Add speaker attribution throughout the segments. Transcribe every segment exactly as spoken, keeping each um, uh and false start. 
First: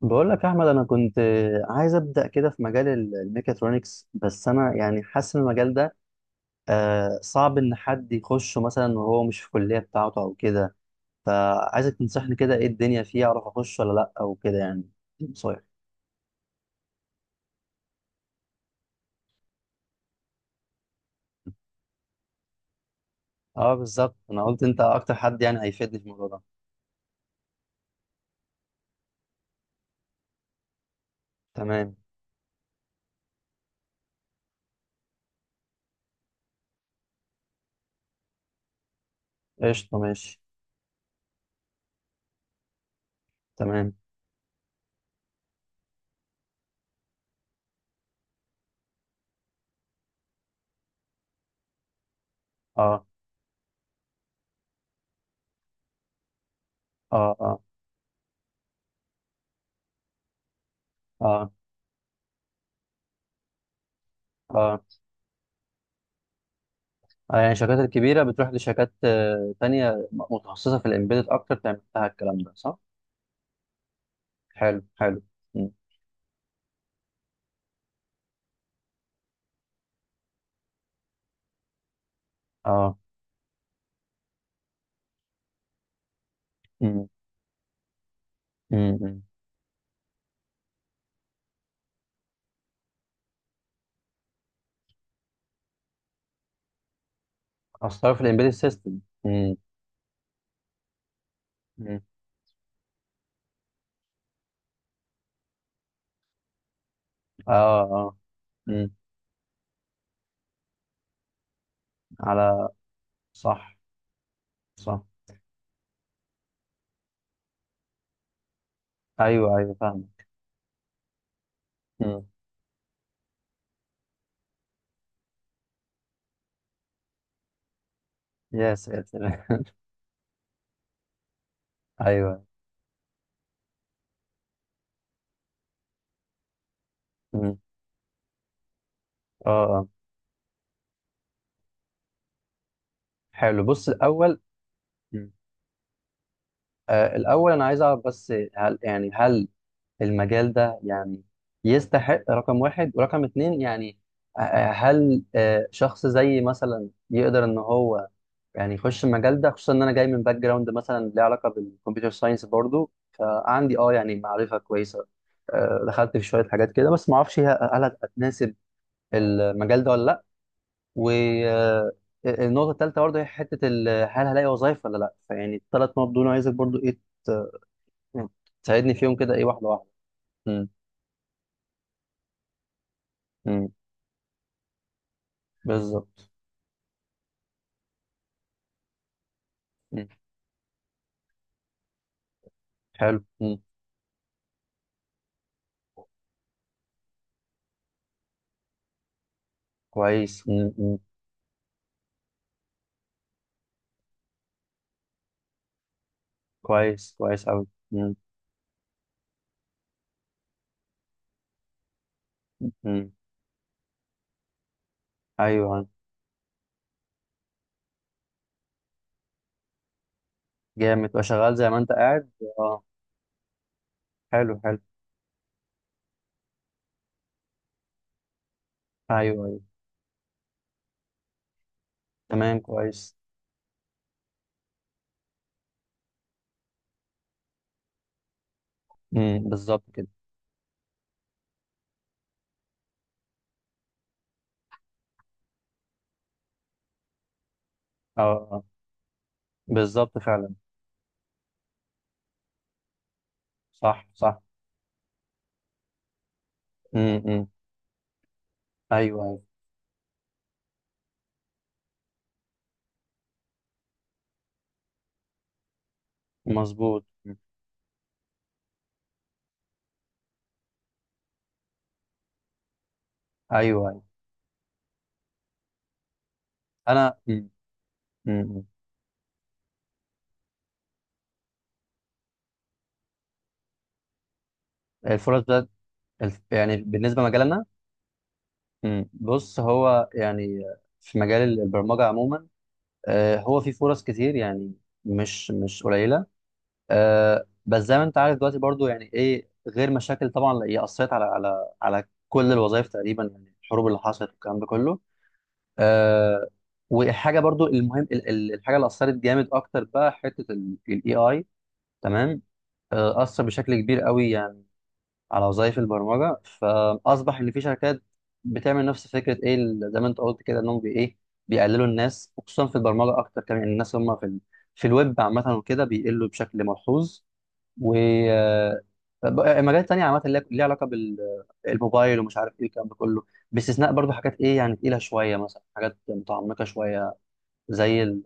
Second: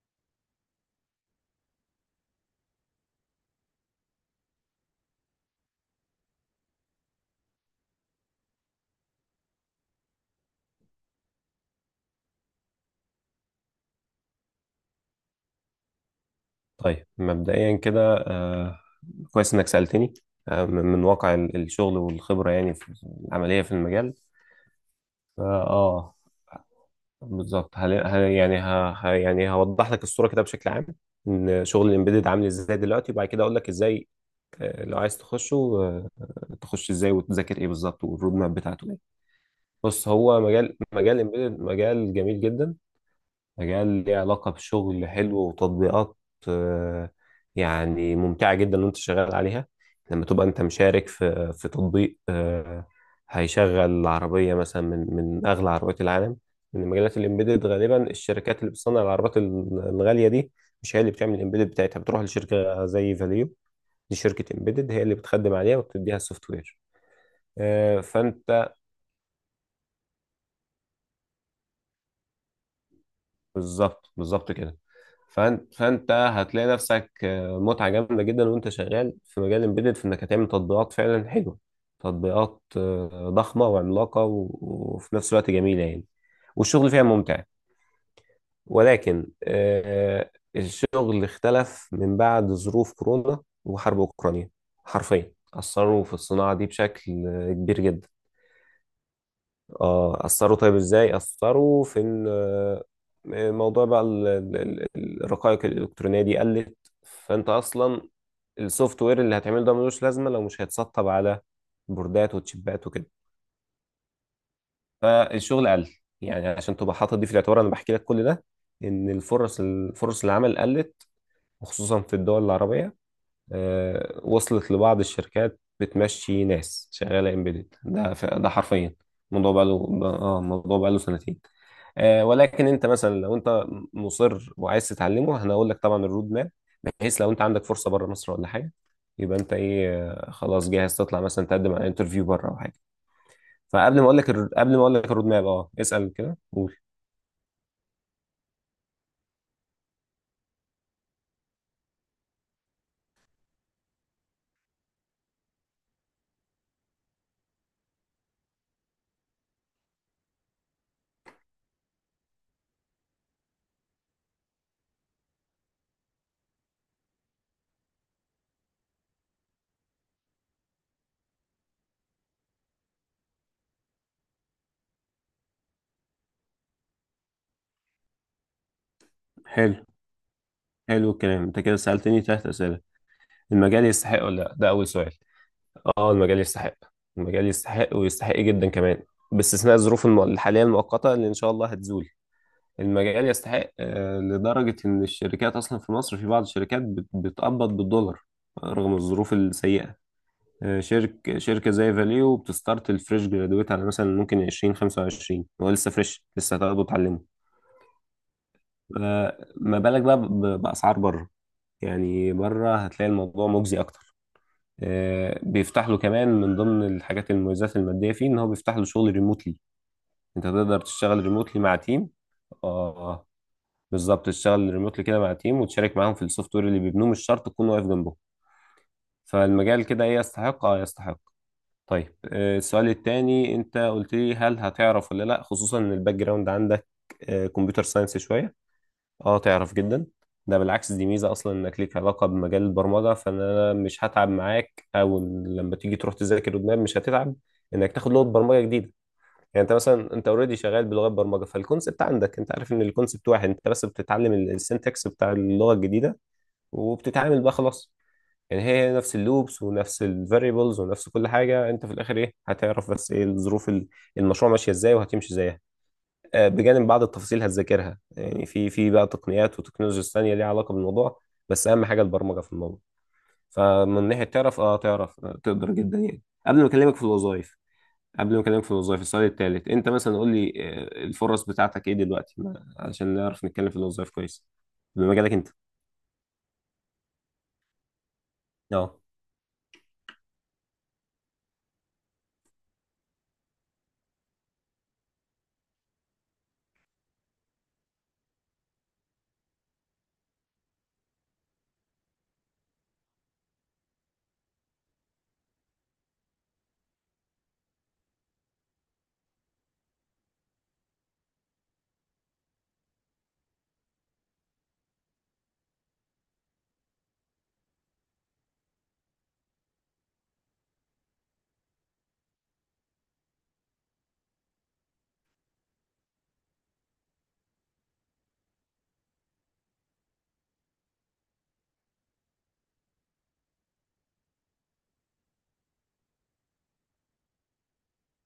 Speaker 1: بقول لك يا احمد، انا كنت عايز ابدا كده في مجال ال- الميكاترونكس. بس انا يعني حاسس ان المجال ده آه، صعب ان حد يخشه مثلا وهو مش في الكليه بتاعته او كده. فعايزك تنصحني كده، ايه الدنيا فيه اعرف اخش ولا لا او كده يعني؟ صحيح.
Speaker 2: طيب مبدئيا كده. آه، كويس انك سألتني. آه، من من واقع ال- الشغل والخبرة، يعني في العملية، في
Speaker 1: اه
Speaker 2: المجال.
Speaker 1: بالظبط، انا قلت انت اكتر حد
Speaker 2: فا
Speaker 1: يعني هيفيدني في
Speaker 2: اه
Speaker 1: الموضوع ده.
Speaker 2: بالظبط. هل... هل... يعني ه... ه- يعني هوضح لك الصورة كده بشكل عام، ان شغل
Speaker 1: تمام.
Speaker 2: الامبيدد عامل ازاي دلوقتي، وبعد كده اقول لك ازاي، آه، لو عايز تخشه، آه، تخش ازاي وتذاكر ايه بالظبط، والرود ماب بتاعته ايه.
Speaker 1: قشطه،
Speaker 2: بص،
Speaker 1: ماشي.
Speaker 2: هو مجال، مجال الامبيدد مجال جميل جدا. مجال
Speaker 1: تمام.
Speaker 2: ليه علاقة بشغل حلو، وتطبيقات آه، يعني ممتعة جدا وانت شغال عليها. لما تبقى انت مشارك في في تطبيق آه،
Speaker 1: اه،
Speaker 2: هيشغل العربية مثلا، من من أغلى عربيات العالم. من مجالات
Speaker 1: اه، اه،
Speaker 2: الإمبيدد، غالبا الشركات اللي بتصنع العربيات ال- الغالية دي مش هي اللي بتعمل
Speaker 1: اه،
Speaker 2: الإمبيدد بتاعتها، بتروح لشركة زي فاليو. دي شركة
Speaker 1: اه.
Speaker 2: إمبيدد هي اللي بتخدم عليها وبتديها السوفت وير.
Speaker 1: آه، يعني الشركات الكبيره بتروح
Speaker 2: فأنت،
Speaker 1: لشركات آه، تانية متخصصه في الامبيدد اكتر، تعمل لها الكلام ده، صح؟
Speaker 2: بالظبط بالظبط كده.
Speaker 1: حلو، حلو.
Speaker 2: فانت فانت هتلاقي نفسك آه، متعه جامده جدا وانت شغال في مجال امبيدد، في انك هتعمل تطبيقات فعلا حلوه، تطبيقات
Speaker 1: اه.
Speaker 2: آه، ضخمه وعملاقه و- وفي نفس الوقت جميله يعني. والشغل فيها
Speaker 1: مم.
Speaker 2: ممتع.
Speaker 1: مم. مم.
Speaker 2: ولكن آه، الشغل اختلف من بعد ظروف كورونا وحرب اوكرانيا. حرفيا اثروا في الصناعه دي بشكل آه، كبير جدا.
Speaker 1: اصلا في الامبيدد سيستم. مم.
Speaker 2: اه، اثروا. طيب، ازاي اثروا؟
Speaker 1: مم.
Speaker 2: في ان آه، موضوع بقى ال- ال- ال- الرقائق الالكترونيه دي قلت. فانت
Speaker 1: اه،
Speaker 2: اصلا
Speaker 1: اه. مم.
Speaker 2: السوفت وير اللي هتعمله ده ملوش لازمه لو مش هيتسطب على بوردات
Speaker 1: على
Speaker 2: وتشيبات وكده.
Speaker 1: صح، صح.
Speaker 2: فالشغل قل. يعني عشان تبقى حاطط دي في الاعتبار، انا بحكي لك كل ده، ان
Speaker 1: ايوه،
Speaker 2: الفرص،
Speaker 1: ايوه، فاهم.
Speaker 2: الفرص العمل قلت، وخصوصا في
Speaker 1: مم.
Speaker 2: الدول العربيه. آه، وصلت لبعض الشركات بتمشي ناس شغاله امبيدد. ده ف- ده
Speaker 1: يا
Speaker 2: حرفيا الموضوع بقى
Speaker 1: ساتر.
Speaker 2: له اه الموضوع بقى له سنتين. آه،
Speaker 1: ايوه.
Speaker 2: ولكن انت مثلا، لو انت مصر وعايز تتعلمه، انا هقول لك طبعا الرود ماب، بحيث لو انت
Speaker 1: مم.
Speaker 2: عندك فرصه بره مصر ولا حاجه، يبقى
Speaker 1: اه،
Speaker 2: انت
Speaker 1: اه.
Speaker 2: ايه، آه، خلاص جاهز تطلع مثلا تقدم على انترفيو بره او حاجه.
Speaker 1: حلو، بص
Speaker 2: فقبل ما اقول لك
Speaker 1: الاول.
Speaker 2: الر- قبل ما اقول لك الرود
Speaker 1: مم.
Speaker 2: ماب. اه، اسال كده، قول.
Speaker 1: آه الاول انا عايز اعرف بس، هل يعني هل المجال ده يعني يستحق رقم واحد ورقم اتنين يعني؟ آه، آه، هل آه، شخص زي مثلا يقدر ان هو يعني يخش المجال ده، خصوصا ان انا جاي من باك جراوند مثلا ليه علاقه بالكمبيوتر ساينس برضو، فعندي اه يعني معرفه كويسه. آه، دخلت في شويه حاجات كده، بس ما اعرفش هي هل هتناسب المجال ده ولا لا. والنقطه الثالثه برضو هي حته ال- هل هلاقي وظايف ولا لا. فيعني الثلاث نقط دول عايزك برضو ايه، ت- يعني تساعدني فيهم كده ايه، واحده
Speaker 2: حلو،
Speaker 1: واحده. مم.
Speaker 2: حلو. الكلام، انت كده سالتني ثلاث اسئله.
Speaker 1: مم.
Speaker 2: المجال يستحق ولا لا، ده اول سؤال. اه،
Speaker 1: بالظبط.
Speaker 2: المجال يستحق. المجال يستحق، ويستحق جدا كمان، باستثناء الظروف
Speaker 1: مم.
Speaker 2: الم- الحاليه المؤقته اللي ان شاء الله هتزول.
Speaker 1: حلو.
Speaker 2: المجال
Speaker 1: مم.
Speaker 2: يستحق آه، لدرجة إن الشركات أصلا في مصر، في بعض الشركات بت- بتقبض بالدولار رغم الظروف السيئة.
Speaker 1: كويس. مم.
Speaker 2: آه،
Speaker 1: مم.
Speaker 2: شرك شركة زي فاليو بتستارت الفريش جرادويت على مثلا ممكن عشرين خمسة وعشرين. هو لسه فريش، لسه هتاخده
Speaker 1: كويس،
Speaker 2: وتعلمه.
Speaker 1: كويس قوي.
Speaker 2: آه، ما بالك بقى ب- بأسعار بره. يعني بره هتلاقي الموضوع مجزي أكتر. آه،
Speaker 1: ايوه.
Speaker 2: بيفتح له كمان من ضمن الحاجات، المميزات المادية فيه إن هو بيفتح له شغل ريموتلي. أنت تقدر
Speaker 1: جامد، تبقى
Speaker 2: تشتغل
Speaker 1: شغال
Speaker 2: ريموتلي
Speaker 1: زي
Speaker 2: مع
Speaker 1: ما انت
Speaker 2: تيم.
Speaker 1: قاعد. آه.
Speaker 2: آه بالظبط
Speaker 1: حلو،
Speaker 2: تشتغل
Speaker 1: حلو.
Speaker 2: ريموتلي كده مع تيم وتشارك معاهم في السوفت وير اللي بيبنوه، مش شرط تكون واقف جنبهم.
Speaker 1: ايوه، ايوه.
Speaker 2: فالمجال كده ايه، يستحق. اه، يستحق. طيب، آه،
Speaker 1: تمام.
Speaker 2: السؤال
Speaker 1: كويس.
Speaker 2: التاني انت قلت لي، هل هتعرف ولا لا، خصوصا ان الباك جراوند عندك كمبيوتر ساينس شويه. اه،
Speaker 1: امم،
Speaker 2: تعرف
Speaker 1: بالظبط كده.
Speaker 2: جدا. ده بالعكس، دي ميزه اصلا انك ليك علاقه بمجال البرمجه، فانا مش هتعب معاك، او لما تيجي تروح تذاكر قدام مش هتتعب انك تاخد
Speaker 1: اه.
Speaker 2: لغه برمجه
Speaker 1: آه.
Speaker 2: جديده. يعني انت مثلا
Speaker 1: بالظبط
Speaker 2: انت
Speaker 1: فعلا.
Speaker 2: اوريدي شغال بلغات برمجه، فالكونسبت عندك، انت عارف ان الكونسبت واحد، انت بس
Speaker 1: صح،
Speaker 2: بتتعلم
Speaker 1: صح.
Speaker 2: السنتكس بتاع اللغه الجديده
Speaker 1: امم،
Speaker 2: وبتتعامل
Speaker 1: أمم.
Speaker 2: بقى خلاص. يعني هي هي نفس
Speaker 1: ايوه، ايوه.
Speaker 2: اللوبس ونفس الفاريبلز ونفس كل حاجه. انت في الاخر ايه هتعرف بس ايه الظروف ال- المشروع ماشيه ازاي وهتمشي ازاي، آه، بجانب بعض
Speaker 1: مظبوط. أمم.
Speaker 2: التفاصيل هتذاكرها. يعني في في بقى تقنيات وتكنولوجيا ثانيه ليها علاقه بالموضوع، بس اهم حاجه البرمجه في الموضوع.
Speaker 1: ايوه، ايوه.
Speaker 2: فمن ناحيه تعرف اه تعرف آه، تقدر جدا يعني. قبل ما اكلمك في
Speaker 1: انا أمم.
Speaker 2: الوظائف، قبل
Speaker 1: أمم.
Speaker 2: ما
Speaker 1: إمم.
Speaker 2: اكلمك في الوظائف، السؤال التالت انت مثلا قول لي آه، الفرص بتاعتك ايه دلوقتي ما- علشان نعرف نتكلم في الوظائف كويس بمجالك
Speaker 1: الفرص
Speaker 2: انت.
Speaker 1: بتاعت الف... يعني بالنسبه لمجالنا.
Speaker 2: اه،
Speaker 1: أمم. بص هو يعني في مجال البرمجه عموما آه هو في فرص كتير يعني، مش مش قليله. آه بس زي ما انت عارف دلوقتي برضو يعني ايه غير مشاكل طبعا، هي اثرت على على على كل الوظائف تقريبا يعني، الحروب اللي حصلت والكلام ده كله. آه وحاجه برضو المهم ال- ال- الحاجه اللي اثرت جامد اكتر، بقى حته الاي اي. تمام. آه، اثر بشكل كبير قوي يعني على وظائف البرمجه، فاصبح ان في شركات بتعمل نفس فكره، ايه ال- زي ما انت قلت كده، انهم بي ايه بيقللوا الناس، وخصوصا في البرمجه اكتر كمان، الناس هم في ال... في الويب عامه وكده بيقلوا بشكل ملحوظ. و آه، مجالات تانية عامة اللي ليها علاقة بالموبايل ومش عارف ايه الكلام ده كله، باستثناء برضو حاجات ايه يعني تقيلة شوية، مثلا حاجات متعمقة شوية زي ال...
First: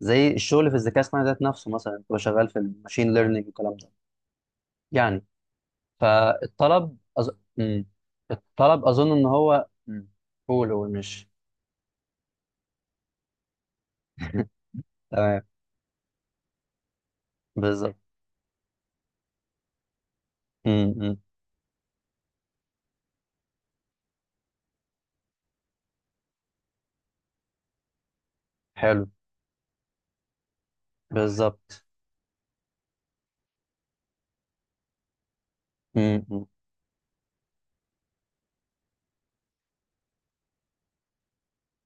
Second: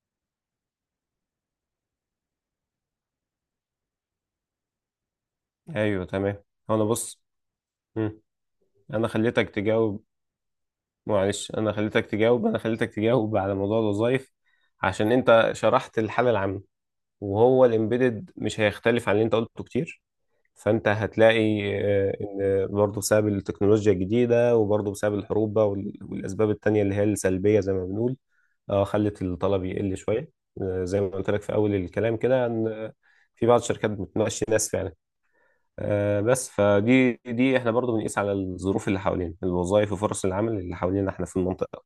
Speaker 1: زي الشغل في الذكاء الصناعي ذات نفسه، مثلا تبقى شغال في الماشين ليرنينج والكلام ده يعني.
Speaker 2: ايوه، تمام. هو انا
Speaker 1: فالطلب
Speaker 2: بص.
Speaker 1: أظ... مم.
Speaker 2: مم.
Speaker 1: الطلب
Speaker 2: انا
Speaker 1: أظن إن
Speaker 2: خليتك
Speaker 1: هو
Speaker 2: تجاوب.
Speaker 1: مم. قول، قول، مش
Speaker 2: معلش، انا خليتك تجاوب انا خليتك تجاوب على موضوع الوظائف عشان
Speaker 1: تمام.
Speaker 2: انت شرحت الحالة العامة، وهو
Speaker 1: بالظبط.
Speaker 2: الامبيدد مش هيختلف عن اللي انت قلته كتير. فانت
Speaker 1: مم، مم.
Speaker 2: هتلاقي آه، ان برضه بسبب التكنولوجيا الجديده، وبرضه بسبب الحروب بقى وال- والاسباب التانيه اللي هي السلبيه زي ما بنقول، اه
Speaker 1: حلو.
Speaker 2: خلت الطلب يقل شويه. آه، زي ما قلت لك في اول
Speaker 1: بالظبط.
Speaker 2: الكلام كده، ان آه، في بعض الشركات بتناقش ناس فعلا. آه،
Speaker 1: مم، مم.
Speaker 2: بس فدي دي احنا برضه بنقيس على الظروف اللي حوالينا، الوظائف وفرص العمل اللي حوالينا احنا في المنطقه.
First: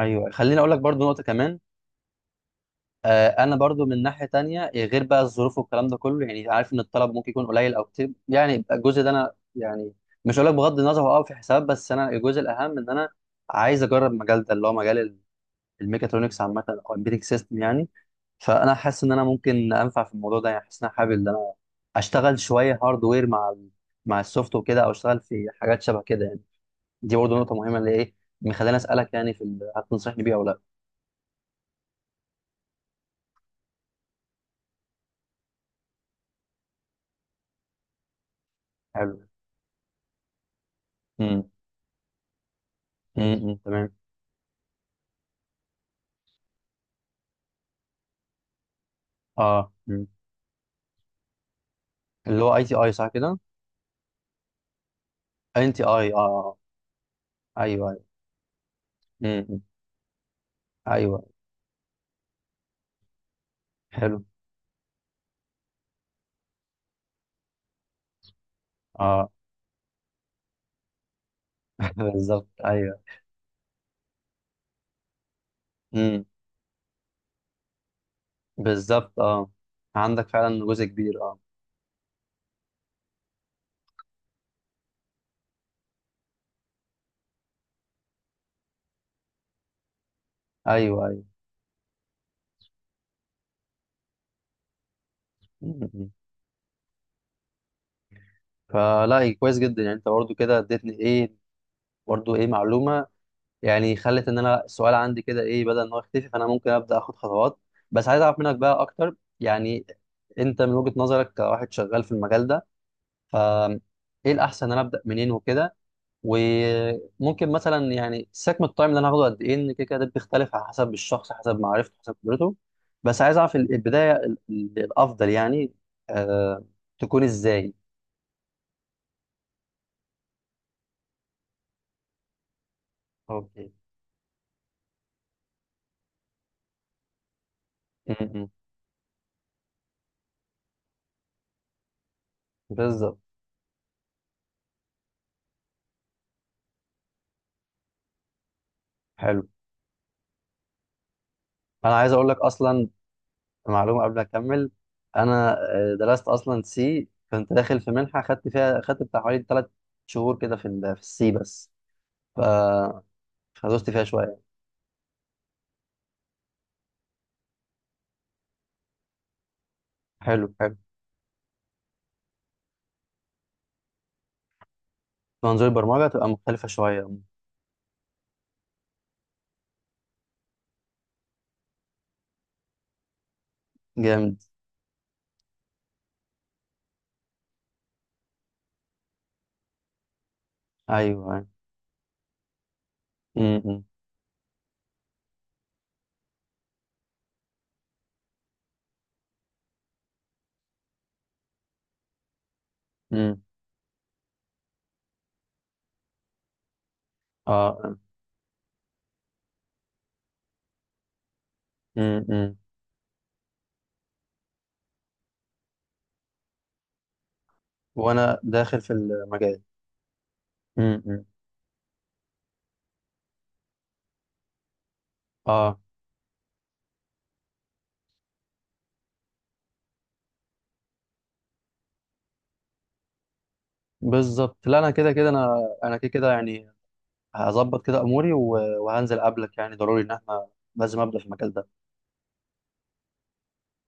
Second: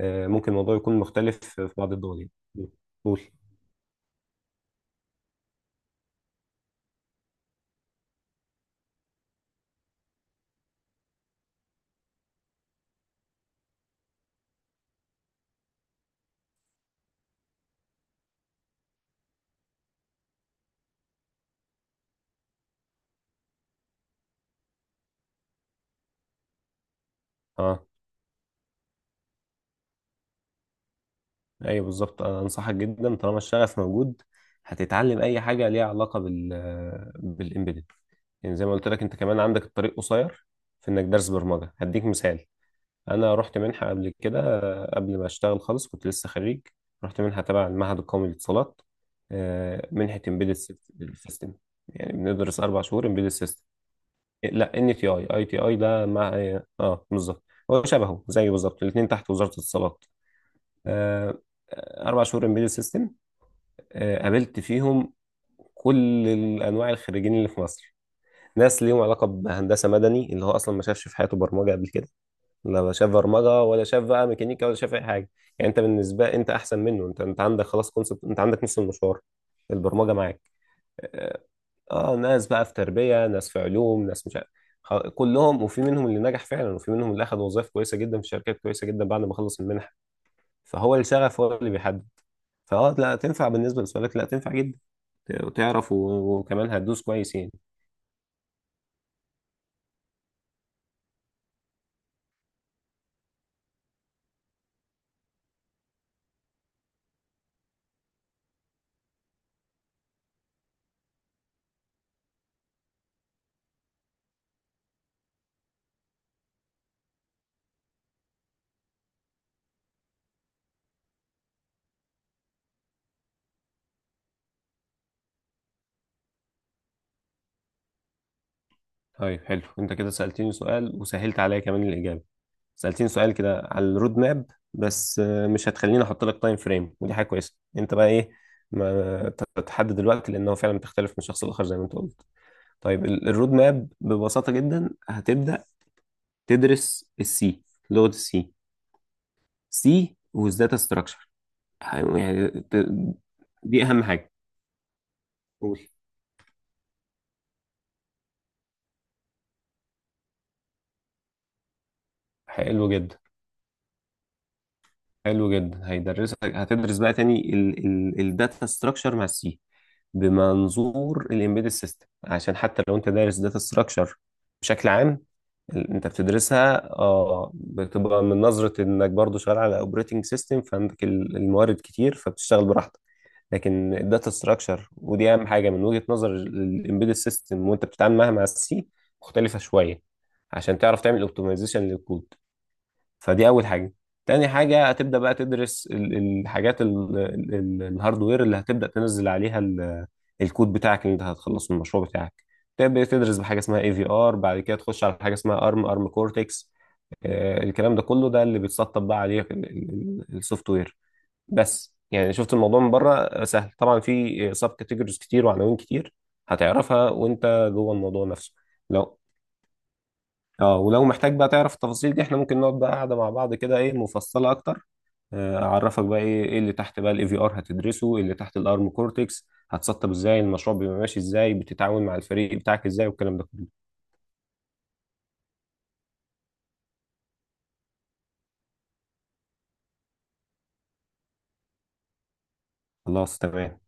Speaker 2: آه، ممكن
Speaker 1: خليني اقول
Speaker 2: الموضوع
Speaker 1: لك
Speaker 2: يكون
Speaker 1: برضو نقطه
Speaker 2: مختلف
Speaker 1: كمان.
Speaker 2: في بعض الدول يعني. قول.
Speaker 1: آه، انا برضو من ناحيه تانية إيه، غير بقى الظروف والكلام ده كله يعني، عارف ان الطلب ممكن يكون قليل او كتير يعني، يبقى الجزء ده انا يعني مش هقول لك بغض النظر هو اه، في حساب. بس انا الجزء الاهم ان انا عايز اجرب المجال ده اللي هو مجال ال- الميكاترونكس عامه، او البيتك سيستم يعني. فانا حاسس ان انا ممكن انفع في الموضوع ده، يعني حاسس ان انا حابب ان انا اشتغل شويه هاردوير مع ال مع السوفت وكده، او اشتغل في حاجات شبه كده يعني. دي برضو نقطه مهمه
Speaker 2: اه،
Speaker 1: اللي ايه مخليني اسالك، يعني في ال- هتنصحني بيها او لا.
Speaker 2: ايوه بالظبط، انا انصحك جدا طالما الشغف موجود. هتتعلم اي حاجه ليها علاقه بال بالامبيدد. يعني زي ما قلت لك،
Speaker 1: حلو.
Speaker 2: انت كمان عندك الطريق قصير، في انك درس
Speaker 1: امم.
Speaker 2: برمجه. هديك مثال: انا
Speaker 1: امم.
Speaker 2: رحت منحه
Speaker 1: تمام.
Speaker 2: قبل كده، آه، قبل ما اشتغل خالص، كنت لسه خريج. رحت منحه تبع المعهد القومي للاتصالات،
Speaker 1: اه،
Speaker 2: آه، منحه امبيدد سيستم. يعني
Speaker 1: اللي هو
Speaker 2: بندرس
Speaker 1: اي تي
Speaker 2: اربع
Speaker 1: اي
Speaker 2: شهور
Speaker 1: صح
Speaker 2: امبيدد
Speaker 1: كده؟
Speaker 2: سيستم. إيه، لا، ان تي اي. اي تي
Speaker 1: ان
Speaker 2: اي
Speaker 1: تي
Speaker 2: ده
Speaker 1: اي.
Speaker 2: مع
Speaker 1: اه.
Speaker 2: اه آه، بالظبط. هو
Speaker 1: ايوه، ايوه.
Speaker 2: شبهه زيه بالظبط، الاثنين تحت وزاره
Speaker 1: امم.
Speaker 2: الاتصالات.
Speaker 1: ايوه.
Speaker 2: آه، اربع شهور امبيدد سيستم.
Speaker 1: حلو.
Speaker 2: قابلت فيهم كل الانواع، الخريجين اللي في مصر. ناس ليهم علاقه
Speaker 1: اه.
Speaker 2: بهندسه مدني اللي هو اصلا ما شافش في حياته برمجه قبل كده،
Speaker 1: بالظبط،
Speaker 2: لا
Speaker 1: ايوه.
Speaker 2: شاف برمجه ولا شاف بقى ميكانيكا ولا شاف اي حاجه. يعني انت
Speaker 1: امم.
Speaker 2: بالنسبه، انت احسن منه، انت انت عندك خلاص كونسبت، انت عندك نص
Speaker 1: بالظبط.
Speaker 2: المشوار.
Speaker 1: اه.
Speaker 2: البرمجه
Speaker 1: عندك
Speaker 2: معاك.
Speaker 1: فعلا جزء كبير. اه.
Speaker 2: اه. آه، ناس بقى في تربيه، ناس في علوم، ناس مش عارف. خ- كلهم، وفي منهم اللي نجح فعلا، وفي منهم اللي اخذ وظائف كويسه جدا في شركات كويسه جدا بعد ما خلص المنحه. فهو
Speaker 1: ايوه، ايوه.
Speaker 2: الشغف هو اللي بيحدد. فاه لا، تنفع بالنسبه لسؤالك، لا، تنفع جدا. ت- وتعرف
Speaker 1: امم.
Speaker 2: و- وكمان هتدوس كويس يعني.
Speaker 1: فلا إيه، كويس جدا يعني، انت برضو كده اديتني ايه برضو ايه معلومه، يعني خلت ان انا السؤال عندي كده ايه بدل ان هو يختفي، فانا ممكن ابدا اخد خطوات. بس عايز اعرف منك بقى اكتر يعني، انت من وجهه نظرك كواحد شغال في المجال ده، ف ايه الاحسن ان انا ابدا منين وكده. وممكن مثلا يعني سكم التايم اللي انا هاخده قد ايه، ان كده كده ده بيختلف على حسب الشخص، حسب معرفته، حسب خبرته. بس عايز اعرف ال- البدايه ال- ال- الافضل يعني آه تكون ازاي.
Speaker 2: طيب، حلو، انت كده سالتني سؤال وسهلت عليا كمان الاجابه. سالتني سؤال كده
Speaker 1: اوكي.
Speaker 2: على الرود ماب، بس آه، مش هتخليني احط لك تايم فريم، ودي حاجه كويسه. انت بقى
Speaker 1: م-
Speaker 2: ايه
Speaker 1: م.
Speaker 2: ما ت- تحدد الوقت، لانه فعلا بتختلف من شخص لاخر زي ما انت قلت. طيب
Speaker 1: بالظبط.
Speaker 2: ال- الرود ماب، ببساطه جدا، هتبدا تدرس السي، لغه السي،
Speaker 1: حلو.
Speaker 2: سي والداتا ستراكشر.
Speaker 1: انا عايز اقول لك
Speaker 2: يعني ت-
Speaker 1: اصلا
Speaker 2: دي اهم
Speaker 1: معلومه قبل ما
Speaker 2: حاجه.
Speaker 1: اكمل. انا
Speaker 2: قول.
Speaker 1: آه، درست اصلا سي، كنت داخل في منحه خدت فيها، خدت بتاع حوالي ثلاث شهور كده في ال- في السي بس. ف
Speaker 2: حلو جدا،
Speaker 1: فدوست فيها شويه.
Speaker 2: حلو جدا. هيدرسك، هتدرس بقى تاني الداتا ستراكشر مع السي
Speaker 1: حلو، حلو.
Speaker 2: بمنظور الامبيدد سيستم، عشان حتى لو انت دارس داتا ستراكشر بشكل عام،
Speaker 1: منظور
Speaker 2: ال-
Speaker 1: البرمجه
Speaker 2: انت
Speaker 1: تبقى مختلفه
Speaker 2: بتدرسها
Speaker 1: شويه.
Speaker 2: اه بتبقى من نظرة انك برضو شغال على اوبريتنج سيستم، فعندك ال- الموارد كتير فبتشتغل براحتك. لكن الداتا
Speaker 1: جامد.
Speaker 2: ستراكشر، ودي اهم حاجة من وجهة نظر الامبيدد سيستم وانت بتتعامل معاها مع السي، مختلفة شوية عشان
Speaker 1: ايوه،
Speaker 2: تعرف تعمل
Speaker 1: أيوه.
Speaker 2: اوبتمايزيشن للكود. فدي اول
Speaker 1: امم.
Speaker 2: حاجه. تاني حاجه، هتبدا بقى تدرس ال- الحاجات ال- ال- ال- الهاردوير اللي هتبدا تنزل عليها ال- الكود بتاعك اللي انت هتخلصه من المشروع بتاعك. تبدا تدرس
Speaker 1: امم.
Speaker 2: بحاجه اسمها اي في ار، بعد كده تخش على حاجه اسمها ارم، ارم كورتكس. الكلام
Speaker 1: اه.
Speaker 2: ده كله ده اللي بيتسطب بقى عليه السوفت وير. بس
Speaker 1: امم.
Speaker 2: يعني شفت
Speaker 1: امم.
Speaker 2: الموضوع من بره آه، سهل، طبعا في سب كاتيجوريز كتير وعناوين كتير، هتعرفها وانت جوه الموضوع
Speaker 1: وانا
Speaker 2: نفسه.
Speaker 1: داخل في
Speaker 2: لو
Speaker 1: المجال.
Speaker 2: اه
Speaker 1: امم.
Speaker 2: ولو
Speaker 1: امم.
Speaker 2: محتاج بقى تعرف التفاصيل دي، احنا ممكن نقعد بقى قاعدة مع بعض كده ايه، مفصلة اكتر، آه،
Speaker 1: اه،
Speaker 2: اعرفك بقى ايه ايه اللي تحت بقى الاي في ار، هتدرسه ايه اللي تحت الارم كورتكس، هتسطب ازاي، المشروع بيبقى ماشي ازاي، بتتعاون مع الفريق بتاعك ازاي، والكلام ده كله.
Speaker 1: بالظبط. لا انا كده كده انا انا كده كده يعني، هظبط كده اموري و- وهنزل قبلك، يعني ضروري ان احنا لازم ابدا في المجال ده.
Speaker 2: خلاص، تمام.